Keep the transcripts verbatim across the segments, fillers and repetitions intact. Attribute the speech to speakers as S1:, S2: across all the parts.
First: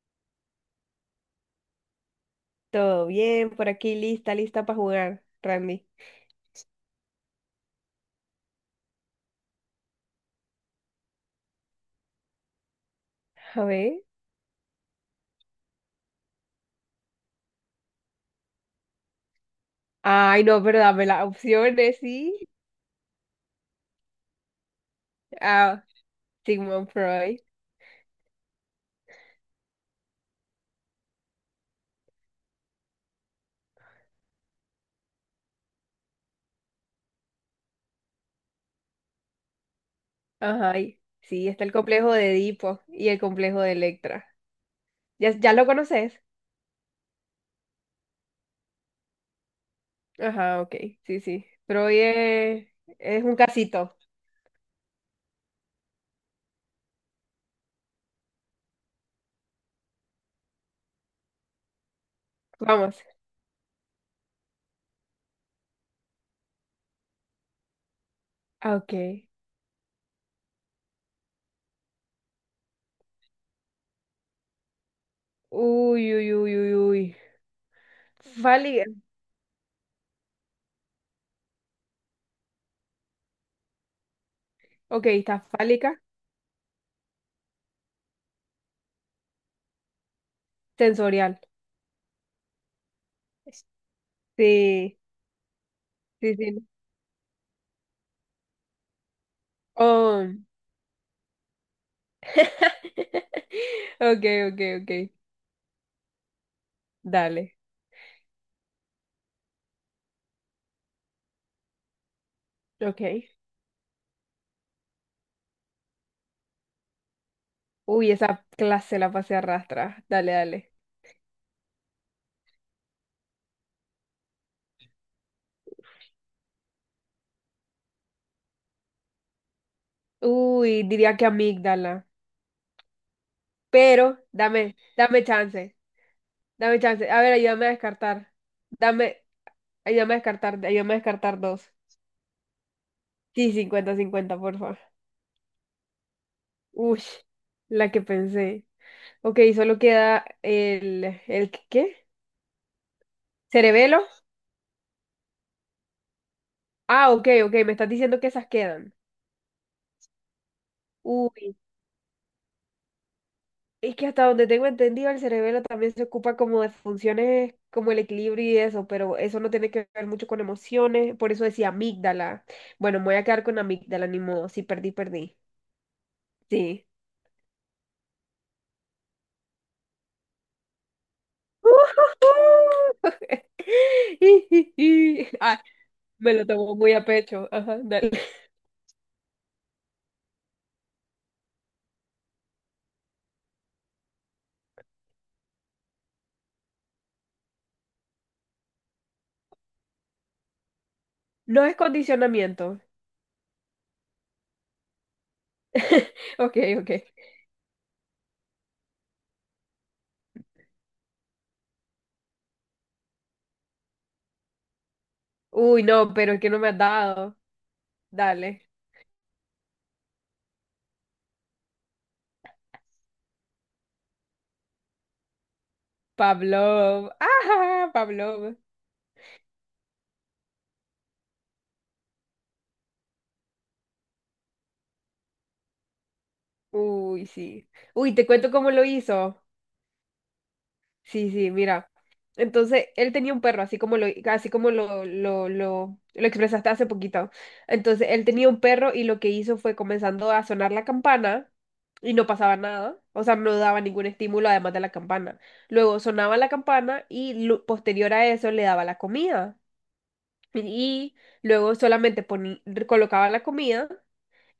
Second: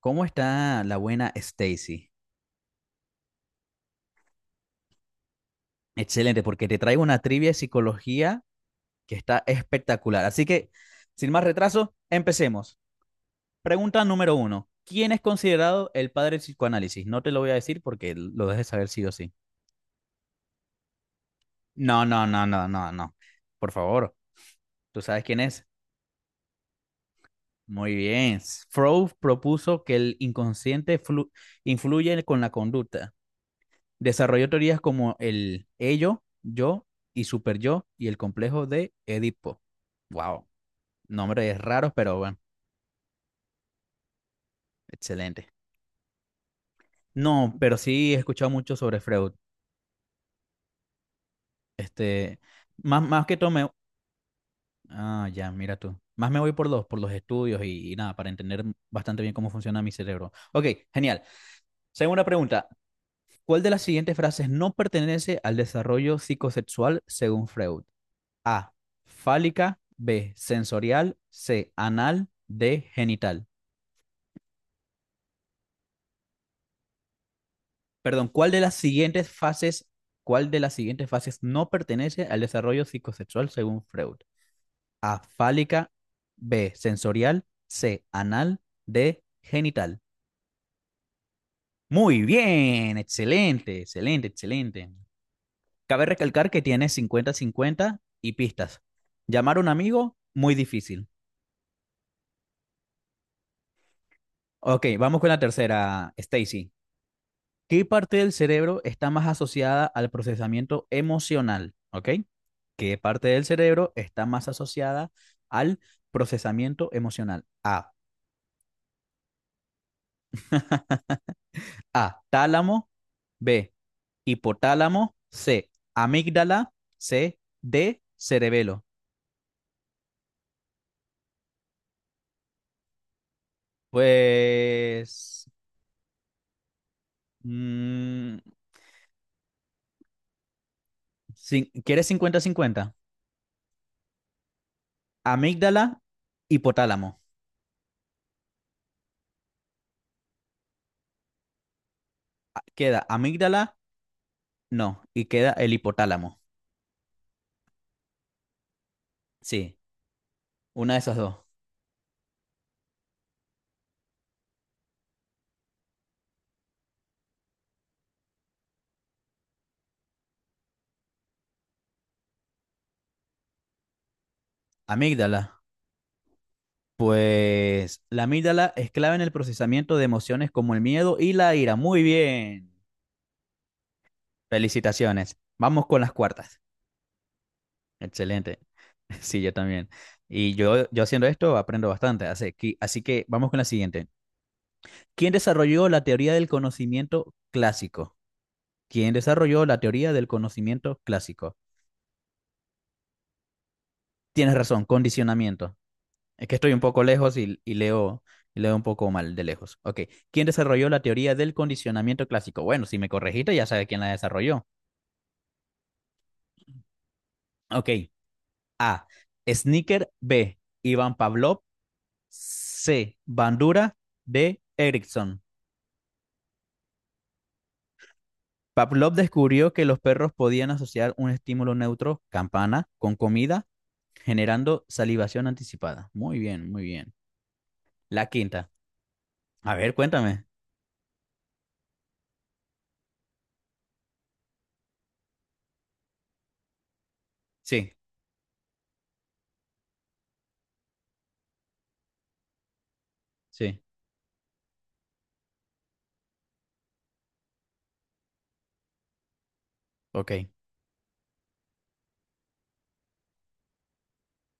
S1: ¿Cómo está la buena Stacy?
S2: Todo bien, por aquí lista, lista para jugar, Randy.
S1: Excelente, porque te traigo una trivia de psicología que está espectacular. Así que, sin más retraso, empecemos.
S2: A ver.
S1: Pregunta número uno. ¿Quién es considerado el padre del psicoanálisis? No te lo voy a decir porque lo dejes saber sí o sí.
S2: Ay, no, pero dame las opciones,
S1: No, no,
S2: sí.
S1: no, no, no, no. Por favor, ¿tú sabes quién es?
S2: Ah, Sigmund Freud.
S1: Muy bien. Freud propuso que el inconsciente flu- influye con la conducta. Desarrolló teorías como el ello, yo y superyo y el complejo de Edipo. Wow,
S2: Ajá, y- sí,
S1: nombres
S2: está el
S1: raros,
S2: complejo
S1: pero
S2: de
S1: bueno,
S2: Edipo y el complejo de Electra. ¿Ya,
S1: excelente.
S2: ya lo conoces?
S1: No, pero sí he escuchado mucho sobre Freud.
S2: Ajá, ok, sí, sí. Freud
S1: Este,
S2: es,
S1: más,
S2: es
S1: más que
S2: un
S1: todo me.
S2: casito.
S1: Ah, ya, mira tú. Más me voy por los, por los estudios y, y nada, para entender bastante bien cómo funciona mi cerebro. Ok, genial. Segunda pregunta.
S2: Vamos.
S1: ¿Cuál de las siguientes frases no pertenece al desarrollo psicosexual según Freud? A.
S2: Ah, ok.
S1: Fálica. B. Sensorial. C. Anal. D. Genital.
S2: Uy, uy, uy, uy, uy.
S1: Perdón, ¿cuál de las
S2: Fálica.
S1: siguientes fases, cuál de las siguientes fases no pertenece al desarrollo psicosexual según Freud?
S2: Ok,
S1: A.
S2: está fálica,
S1: Fálica. B. Sensorial. C. Anal. D. Genital.
S2: sensorial.
S1: Muy bien, excelente, excelente, excelente.
S2: Sí,
S1: Cabe
S2: sí,
S1: recalcar que
S2: sí.
S1: tiene cincuenta cincuenta y pistas. Llamar a un amigo,
S2: Oh.
S1: muy difícil.
S2: Ok, ok,
S1: Ok,
S2: ok.
S1: vamos con la tercera, Stacy.
S2: Dale.
S1: ¿Qué parte del cerebro está más asociada al procesamiento emocional? ¿Ok? ¿Qué
S2: Ok.
S1: parte del cerebro está más asociada al procesamiento emocional? A.
S2: Uy, esa clase la pasé a arrastra. Dale, dale.
S1: A. Tálamo. B. Hipotálamo. C. Amígdala. C. D. Cerebelo.
S2: Uy, diría que amígdala. Pero, dame, dame
S1: Pues,
S2: chance. Dame chance. A ver, ayúdame a descartar.
S1: mm,
S2: Dame, ayúdame a descartar, ayúdame a descartar dos.
S1: cin- quieres cincuenta-cincuenta,
S2: Sí, cincuenta, cincuenta, por favor.
S1: amígdala,
S2: Uy,
S1: hipotálamo.
S2: la que pensé. Ok, solo queda el, el, ¿qué?
S1: Ah, Queda amígdala,
S2: ¿Cerebelo?
S1: no. Y queda el hipotálamo.
S2: Ah, ok, ok, me estás diciendo que esas quedan.
S1: Sí, una de esas dos.
S2: Uy. Es que hasta donde tengo entendido, el cerebelo también se ocupa como de funciones como el equilibrio y eso, pero eso no tiene que ver mucho con emociones, por eso decía amígdala. Bueno, me voy a quedar con amígdala, ni modo, si perdí, perdí.
S1: Amígdala.
S2: Sí.
S1: Pues la amígdala es clave en el procesamiento de emociones como el miedo y la ira. Muy bien. Felicitaciones.
S2: Ah,
S1: Vamos con las
S2: me lo
S1: cuartas.
S2: tomo muy a pecho. Ajá, dale.
S1: Excelente. Sí, yo también. Y yo, yo haciendo esto aprendo bastante. Así que, así que vamos con la siguiente. ¿Quién desarrolló la teoría del conocimiento clásico? ¿Quién desarrolló la teoría del conocimiento clásico?
S2: No es condicionamiento.
S1: Tienes razón, condicionamiento. Es que
S2: Ok,
S1: estoy un
S2: ok.
S1: poco lejos y, y leo, y leo un poco mal de lejos. Ok. ¿Quién desarrolló la teoría del condicionamiento clásico? Bueno, si me corregiste, ya sabes quién la desarrolló.
S2: Uy, no, pero es que no me has dado.
S1: Ok.
S2: Dale.
S1: A. Snicker. B. Iván Pavlov. C. Bandura. D. Erickson.
S2: Pablo. Ajá, Pablo.
S1: Pavlov descubrió que los perros podían asociar un estímulo neutro, campana, con comida, generando salivación anticipada. Muy bien, muy bien.
S2: Uy, sí. Uy,
S1: La
S2: te cuento
S1: quinta.
S2: cómo lo hizo.
S1: A ver, cuéntame.
S2: Sí, sí, mira. Entonces, él tenía un perro, así como lo, así como lo, lo, lo, lo expresaste hace poquito.
S1: Sí,
S2: Entonces, él tenía un perro y lo que hizo fue comenzando a sonar la campana y no pasaba nada. O sea, no
S1: sí.
S2: daba ningún estímulo además de la campana. Luego sonaba la campana y lu- posterior a eso le daba la comida.
S1: Ok,
S2: Y luego solamente poni- colocaba la comida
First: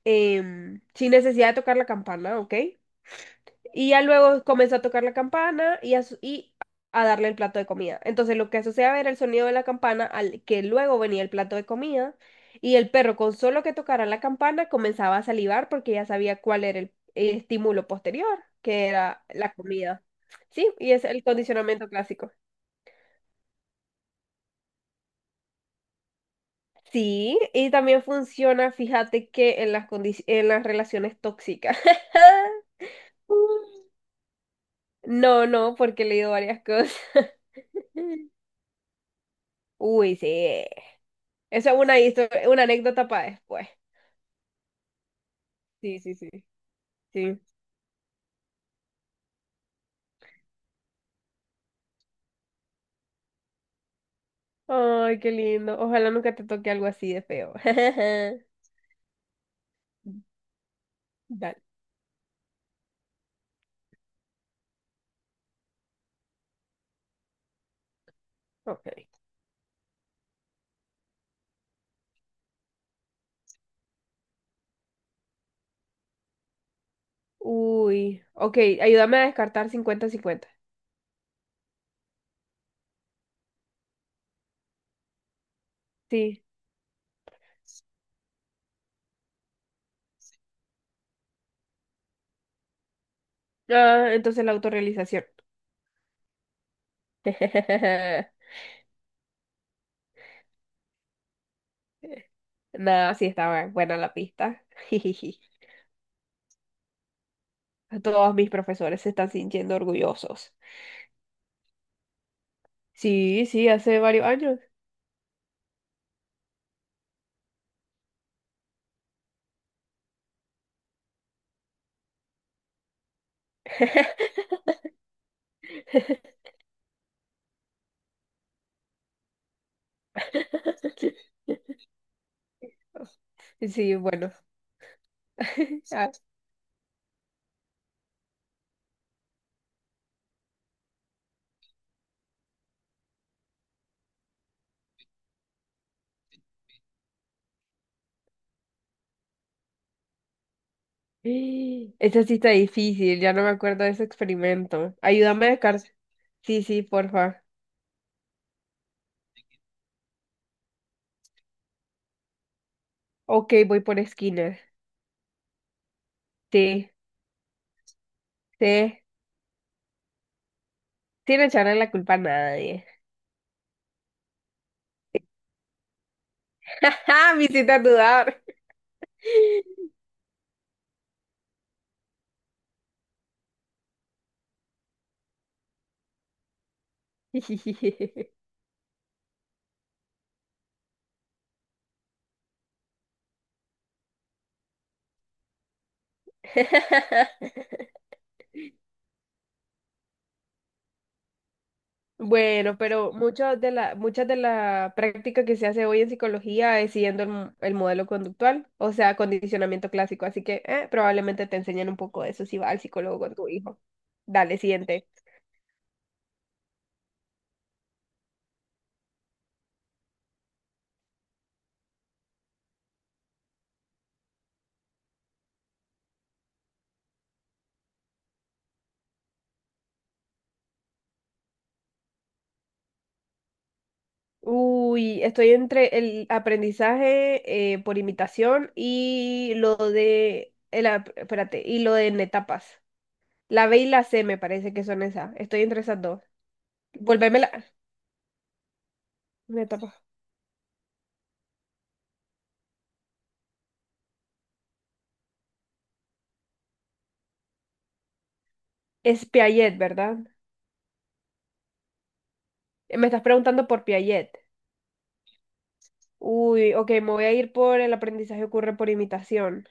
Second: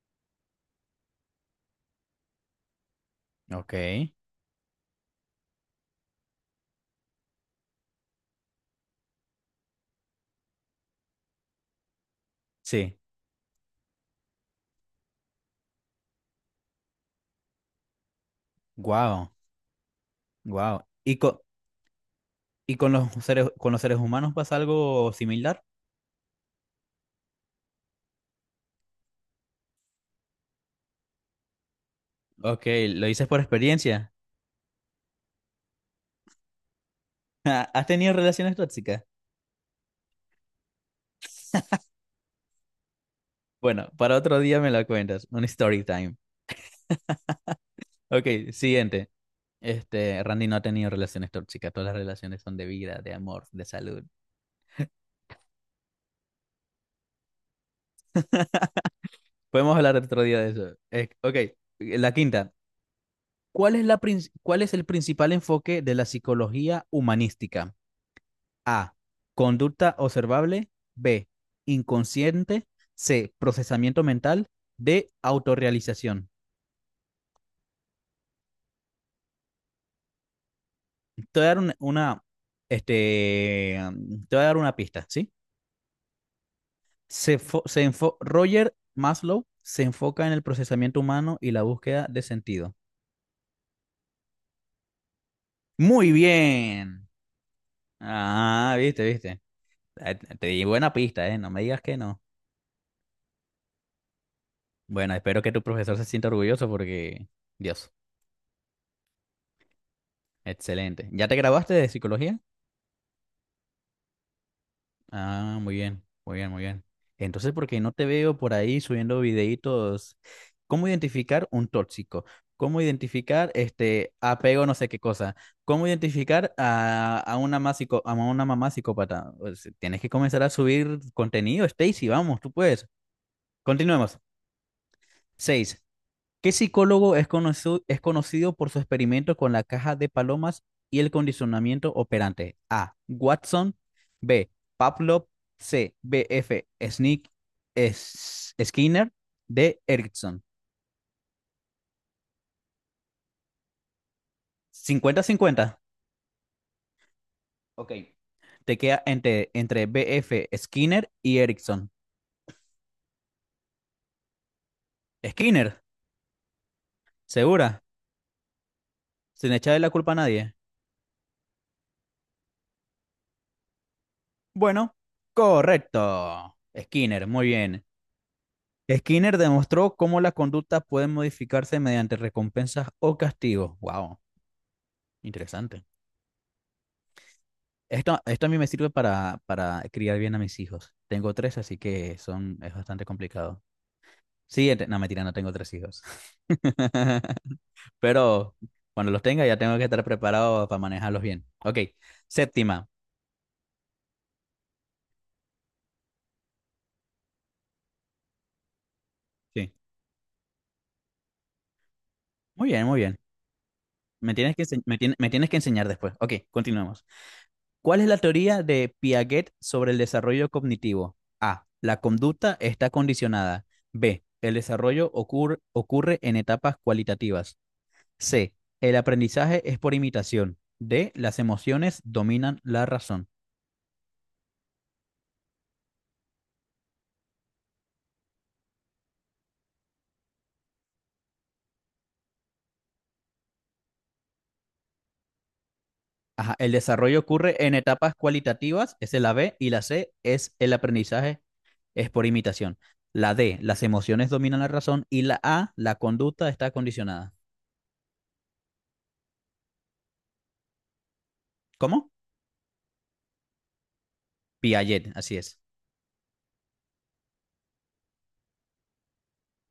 S2: em, sin necesidad de tocar la campana, ¿ok?
S1: ok.
S2: Y ya luego comenzó a tocar la campana y a, su- y a darle el plato de comida. Entonces lo que asociaba era el sonido de la campana al que luego venía el plato de comida. Y el
S1: Sí.
S2: perro con solo que tocara la campana comenzaba a salivar porque ya sabía cuál era el, el estímulo posterior, que era
S1: Wow.
S2: la comida. Sí,
S1: Wow.
S2: y es
S1: ¿Y
S2: el
S1: con,
S2: condicionamiento clásico.
S1: y con los seres, con los seres humanos pasa algo similar?
S2: Sí, y también funciona, fíjate que en las condici- en las relaciones tóxicas.
S1: Ok, lo dices por experiencia.
S2: No, no, porque he leído varias cosas.
S1: ¿Has tenido relaciones tóxicas?
S2: Uy, sí. Esa es una, histo- una anécdota para después.
S1: Bueno, para otro día me la cuentas. Un story
S2: Sí, sí,
S1: time.
S2: sí, sí.
S1: Ok, siguiente. Este, Randy no ha tenido relaciones tóxicas. Todas las relaciones son de vida, de amor, de salud.
S2: Ay, qué lindo. Ojalá nunca te toque algo así de feo.
S1: Podemos hablar otro día de eso. Eh, ok,
S2: Dale,
S1: la quinta. ¿Cuál es la, prin- cuál es el principal enfoque de la psicología humanística? A.
S2: ok.
S1: Conducta observable. B. Inconsciente. C. Procesamiento mental. D. Autorrealización.
S2: Uy, ok, ayúdame a descartar cincuenta-cincuenta.
S1: Te voy a dar un- una, este, um, te voy a dar una pista, ¿sí?
S2: Sí.
S1: Se fo- se enfo- Roger Maslow se enfoca en el procesamiento humano y la búsqueda de sentido.
S2: Ah, entonces la autorrealización.
S1: Muy bien. Ah, viste, viste. Eh, Te di buena pista, ¿eh? No me digas que no.
S2: Nada, sí estaba buena la pista.
S1: Bueno, espero que tu profesor se sienta orgulloso porque, Dios,
S2: Todos mis profesores se están sintiendo orgullosos.
S1: excelente. ¿Ya te graduaste de psicología?
S2: Sí, sí, hace varios años.
S1: Ah, muy bien, muy bien, muy bien. ¿Entonces, porque no te veo por ahí subiendo videitos? ¿Cómo identificar un tóxico? ¿Cómo identificar este apego no sé qué cosa? ¿Cómo identificar a, a una más psico- a una mamá psicópata? Pues, tienes que comenzar a subir contenido, Stacy, vamos, tú puedes.
S2: Sí,
S1: Continuemos.
S2: bueno.
S1: Seis. ¿Qué psicólogo es conocido, es conocido por su experimento con la caja de palomas y el condicionamiento operante? A. Watson. B. Pavlov. C. B F. Sneak, es- Skinner. D. Erickson.
S2: Esa sí está difícil, ya no me acuerdo de ese experimento. Ayúdame de
S1: Cincuenta-cincuenta.
S2: cárcel. Sí, sí, porfa.
S1: Ok. Te queda entre, entre B F. Skinner y Erickson.
S2: Ok, voy por esquinas.
S1: Skinner,
S2: Sí,
S1: segura,
S2: sí.
S1: sin echarle la culpa a nadie.
S2: Sin echarle la culpa a nadie.
S1: Bueno, correcto. Skinner,
S2: Me
S1: muy
S2: hiciste
S1: bien.
S2: dudar.
S1: Skinner demostró cómo la conducta puede modificarse mediante recompensas o castigos. Wow, interesante. Esto, esto a mí me sirve para, para criar bien a mis hijos. Tengo tres, así que son, es bastante complicado. Siguiente. No, mentira, no tengo tres hijos. Pero cuando los tenga ya tengo que estar preparado para manejarlos bien. Ok,
S2: Bueno,
S1: séptima.
S2: pero muchas de la, muchas de la práctica que se hace hoy en psicología es siguiendo el, mo- el modelo conductual, o sea,
S1: Sí.
S2: condicionamiento clásico. Así que eh, probablemente te enseñen un poco de eso si
S1: Muy
S2: vas al
S1: bien, muy bien.
S2: psicólogo con tu hijo.
S1: Me tienes
S2: Dale,
S1: que, ense- me,
S2: siguiente.
S1: tien- me tienes que enseñar después. Ok, continuamos. ¿Cuál es la teoría de Piaget sobre el desarrollo cognitivo? A. La conducta está condicionada. B. El desarrollo ocur- ocurre en etapas cualitativas. C. El aprendizaje es por imitación. D. Las emociones dominan la razón.
S2: Uy, estoy entre el aprendizaje eh, por imitación y lo de, el, ap- espérate, y lo de en etapas. La B y la C me parece que son esas. Estoy entre esas dos.
S1: Ajá, el desarrollo
S2: Volverme la
S1: ocurre en etapas cualitativas, esa es la B,
S2: en
S1: y la
S2: etapas.
S1: C es el aprendizaje es por imitación. La D, las emociones dominan la razón, y la A, la conducta está condicionada.
S2: Es Piaget, ¿verdad?
S1: ¿Cómo?
S2: Eh, Me estás preguntando por Piaget.
S1: Piaget, así es.
S2: Uy, ok, me voy a ir por el aprendizaje ocurre por imitación.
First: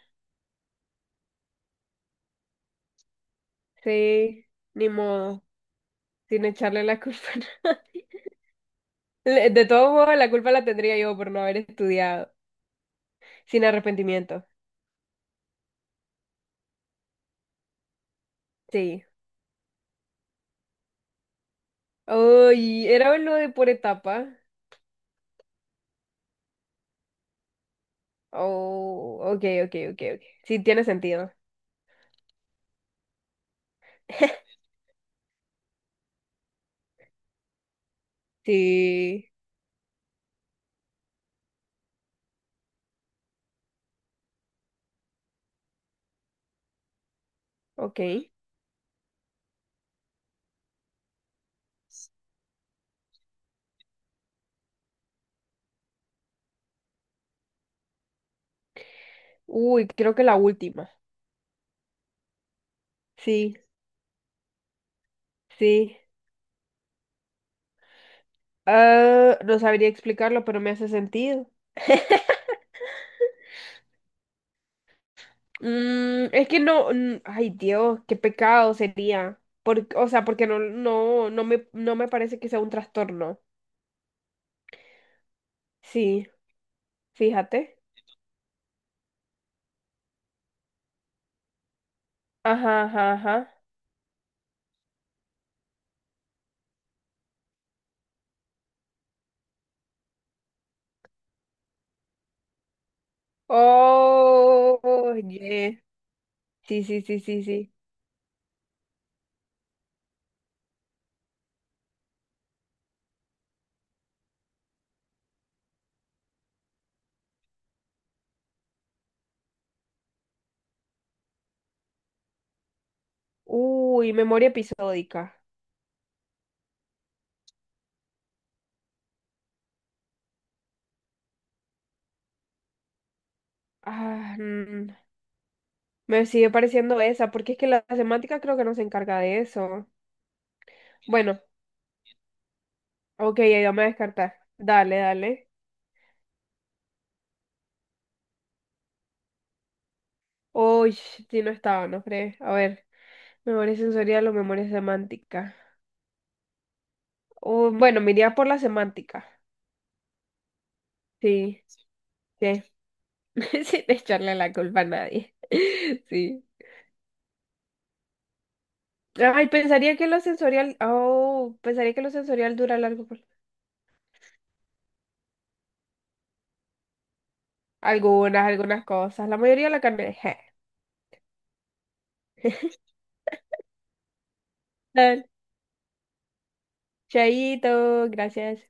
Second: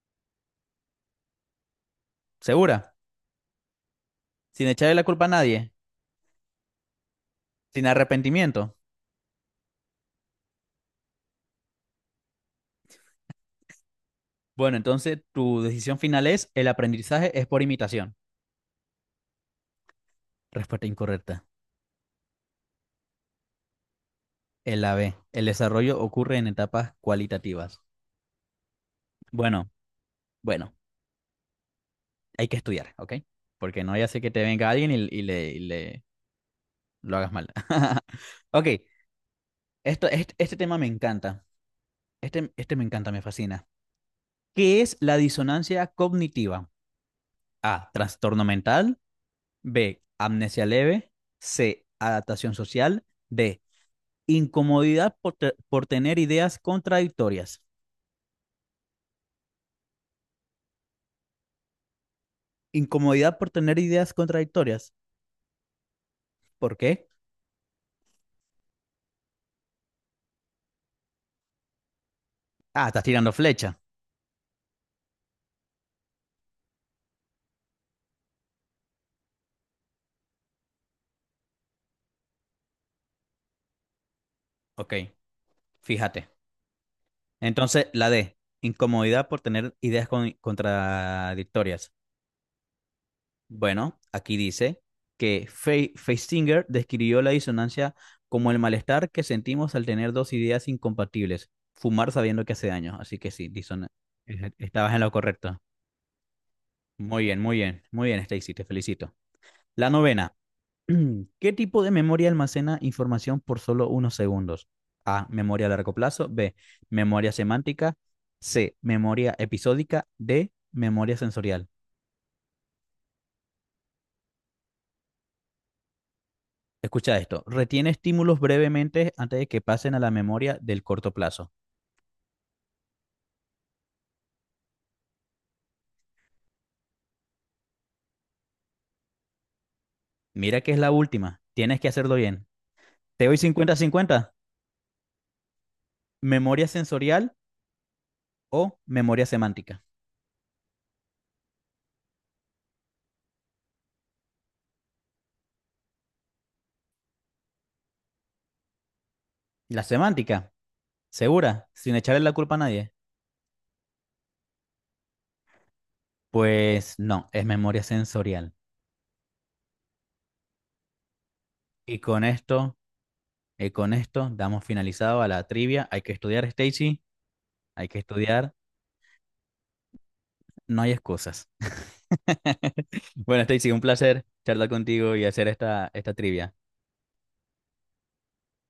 S1: ¿Segura?
S2: Sí,
S1: Sin
S2: ni
S1: echarle la culpa a
S2: modo,
S1: nadie,
S2: sin echarle la culpa.
S1: sin arrepentimiento.
S2: Le- De todos modos, la culpa la tendría yo por no haber estudiado, sin arrepentimiento.
S1: Bueno, entonces tu decisión final es el aprendizaje es por imitación.
S2: Sí.
S1: Respuesta incorrecta.
S2: Uy, era lo de por etapa.
S1: El A B. El desarrollo ocurre en etapas cualitativas.
S2: Oh, ok,
S1: Bueno,
S2: ok, ok, ok. Sí,
S1: bueno,
S2: tiene sentido.
S1: hay que estudiar, ¿ok? Porque no ya sé que te venga alguien y, y le, y le lo hagas mal. Ok,
S2: Sí,
S1: esto, este, este tema me encanta. Este, este me encanta, me fascina. ¿Qué es la disonancia cognitiva? A.
S2: ok.
S1: Trastorno mental. B, amnesia leve. C, adaptación social. D, incomodidad por, te- por tener ideas contradictorias.
S2: Uy, creo que la última.
S1: Incomodidad por
S2: Sí,
S1: tener ideas contradictorias.
S2: sí.
S1: ¿Por qué?
S2: Ah, no sabría explicarlo, pero me hace sentido.
S1: Ah, estás tirando flecha.
S2: Mm, es que no, mm, ay Dios, qué pecado sería. Por- o sea, porque no, no, no me, no me parece que sea un trastorno.
S1: Ok,
S2: Sí,
S1: fíjate.
S2: fíjate.
S1: Entonces, la D, incomodidad por tener ideas con- contradictorias.
S2: Ajá, ajá, ajá.
S1: Bueno, aquí dice que Fe- Feistinger describió la disonancia como el malestar que sentimos al tener dos ideas incompatibles, fumar sabiendo que hace daño. Así que sí, disona- eh, estabas en lo
S2: Oh,
S1: correcto.
S2: yeah. Sí, sí, sí,
S1: Muy bien,
S2: sí,
S1: muy
S2: sí.
S1: bien, muy bien, Stacy, te felicito. La novena. ¿Qué tipo de memoria almacena información por solo unos segundos? A. Memoria a largo plazo. B. Memoria semántica. C. Memoria episódica. D. Memoria sensorial.
S2: Uy, memoria episódica.
S1: Escucha esto, retiene estímulos brevemente antes de que pasen a la memoria del corto plazo.
S2: Ah, mm, me sigue pareciendo esa, porque es que la semántica creo que no se encarga de eso.
S1: Mira que es la última,
S2: Bueno,
S1: tienes que hacerlo bien. Te doy
S2: ok, ahí vamos a
S1: cincuenta-cincuenta.
S2: descartar. Dale, dale.
S1: Memoria sensorial o memoria semántica.
S2: Uy, si no estaba, no crees. A ver, memoria sensorial o memoria semántica. Oh, bueno, me iría por la semántica.
S1: La semántica,
S2: Sí,
S1: segura, sin echarle la culpa a
S2: sí.
S1: nadie.
S2: Sin echarle la culpa a nadie. Sí.
S1: Pues no, es memoria sensorial.
S2: Ay, pensaría que lo sensorial, oh, pensaría
S1: Y
S2: que lo
S1: con
S2: sensorial
S1: esto,
S2: dura largo. Por-
S1: y con esto damos finalizado a la trivia. Hay que estudiar, Stacy, hay que
S2: Algunas,
S1: estudiar,
S2: algunas cosas. La mayoría la carne.
S1: no hay excusas. Bueno, Stacy, un placer charlar contigo y
S2: Dale,
S1: hacer esta, esta trivia.
S2: Chaito, gracias.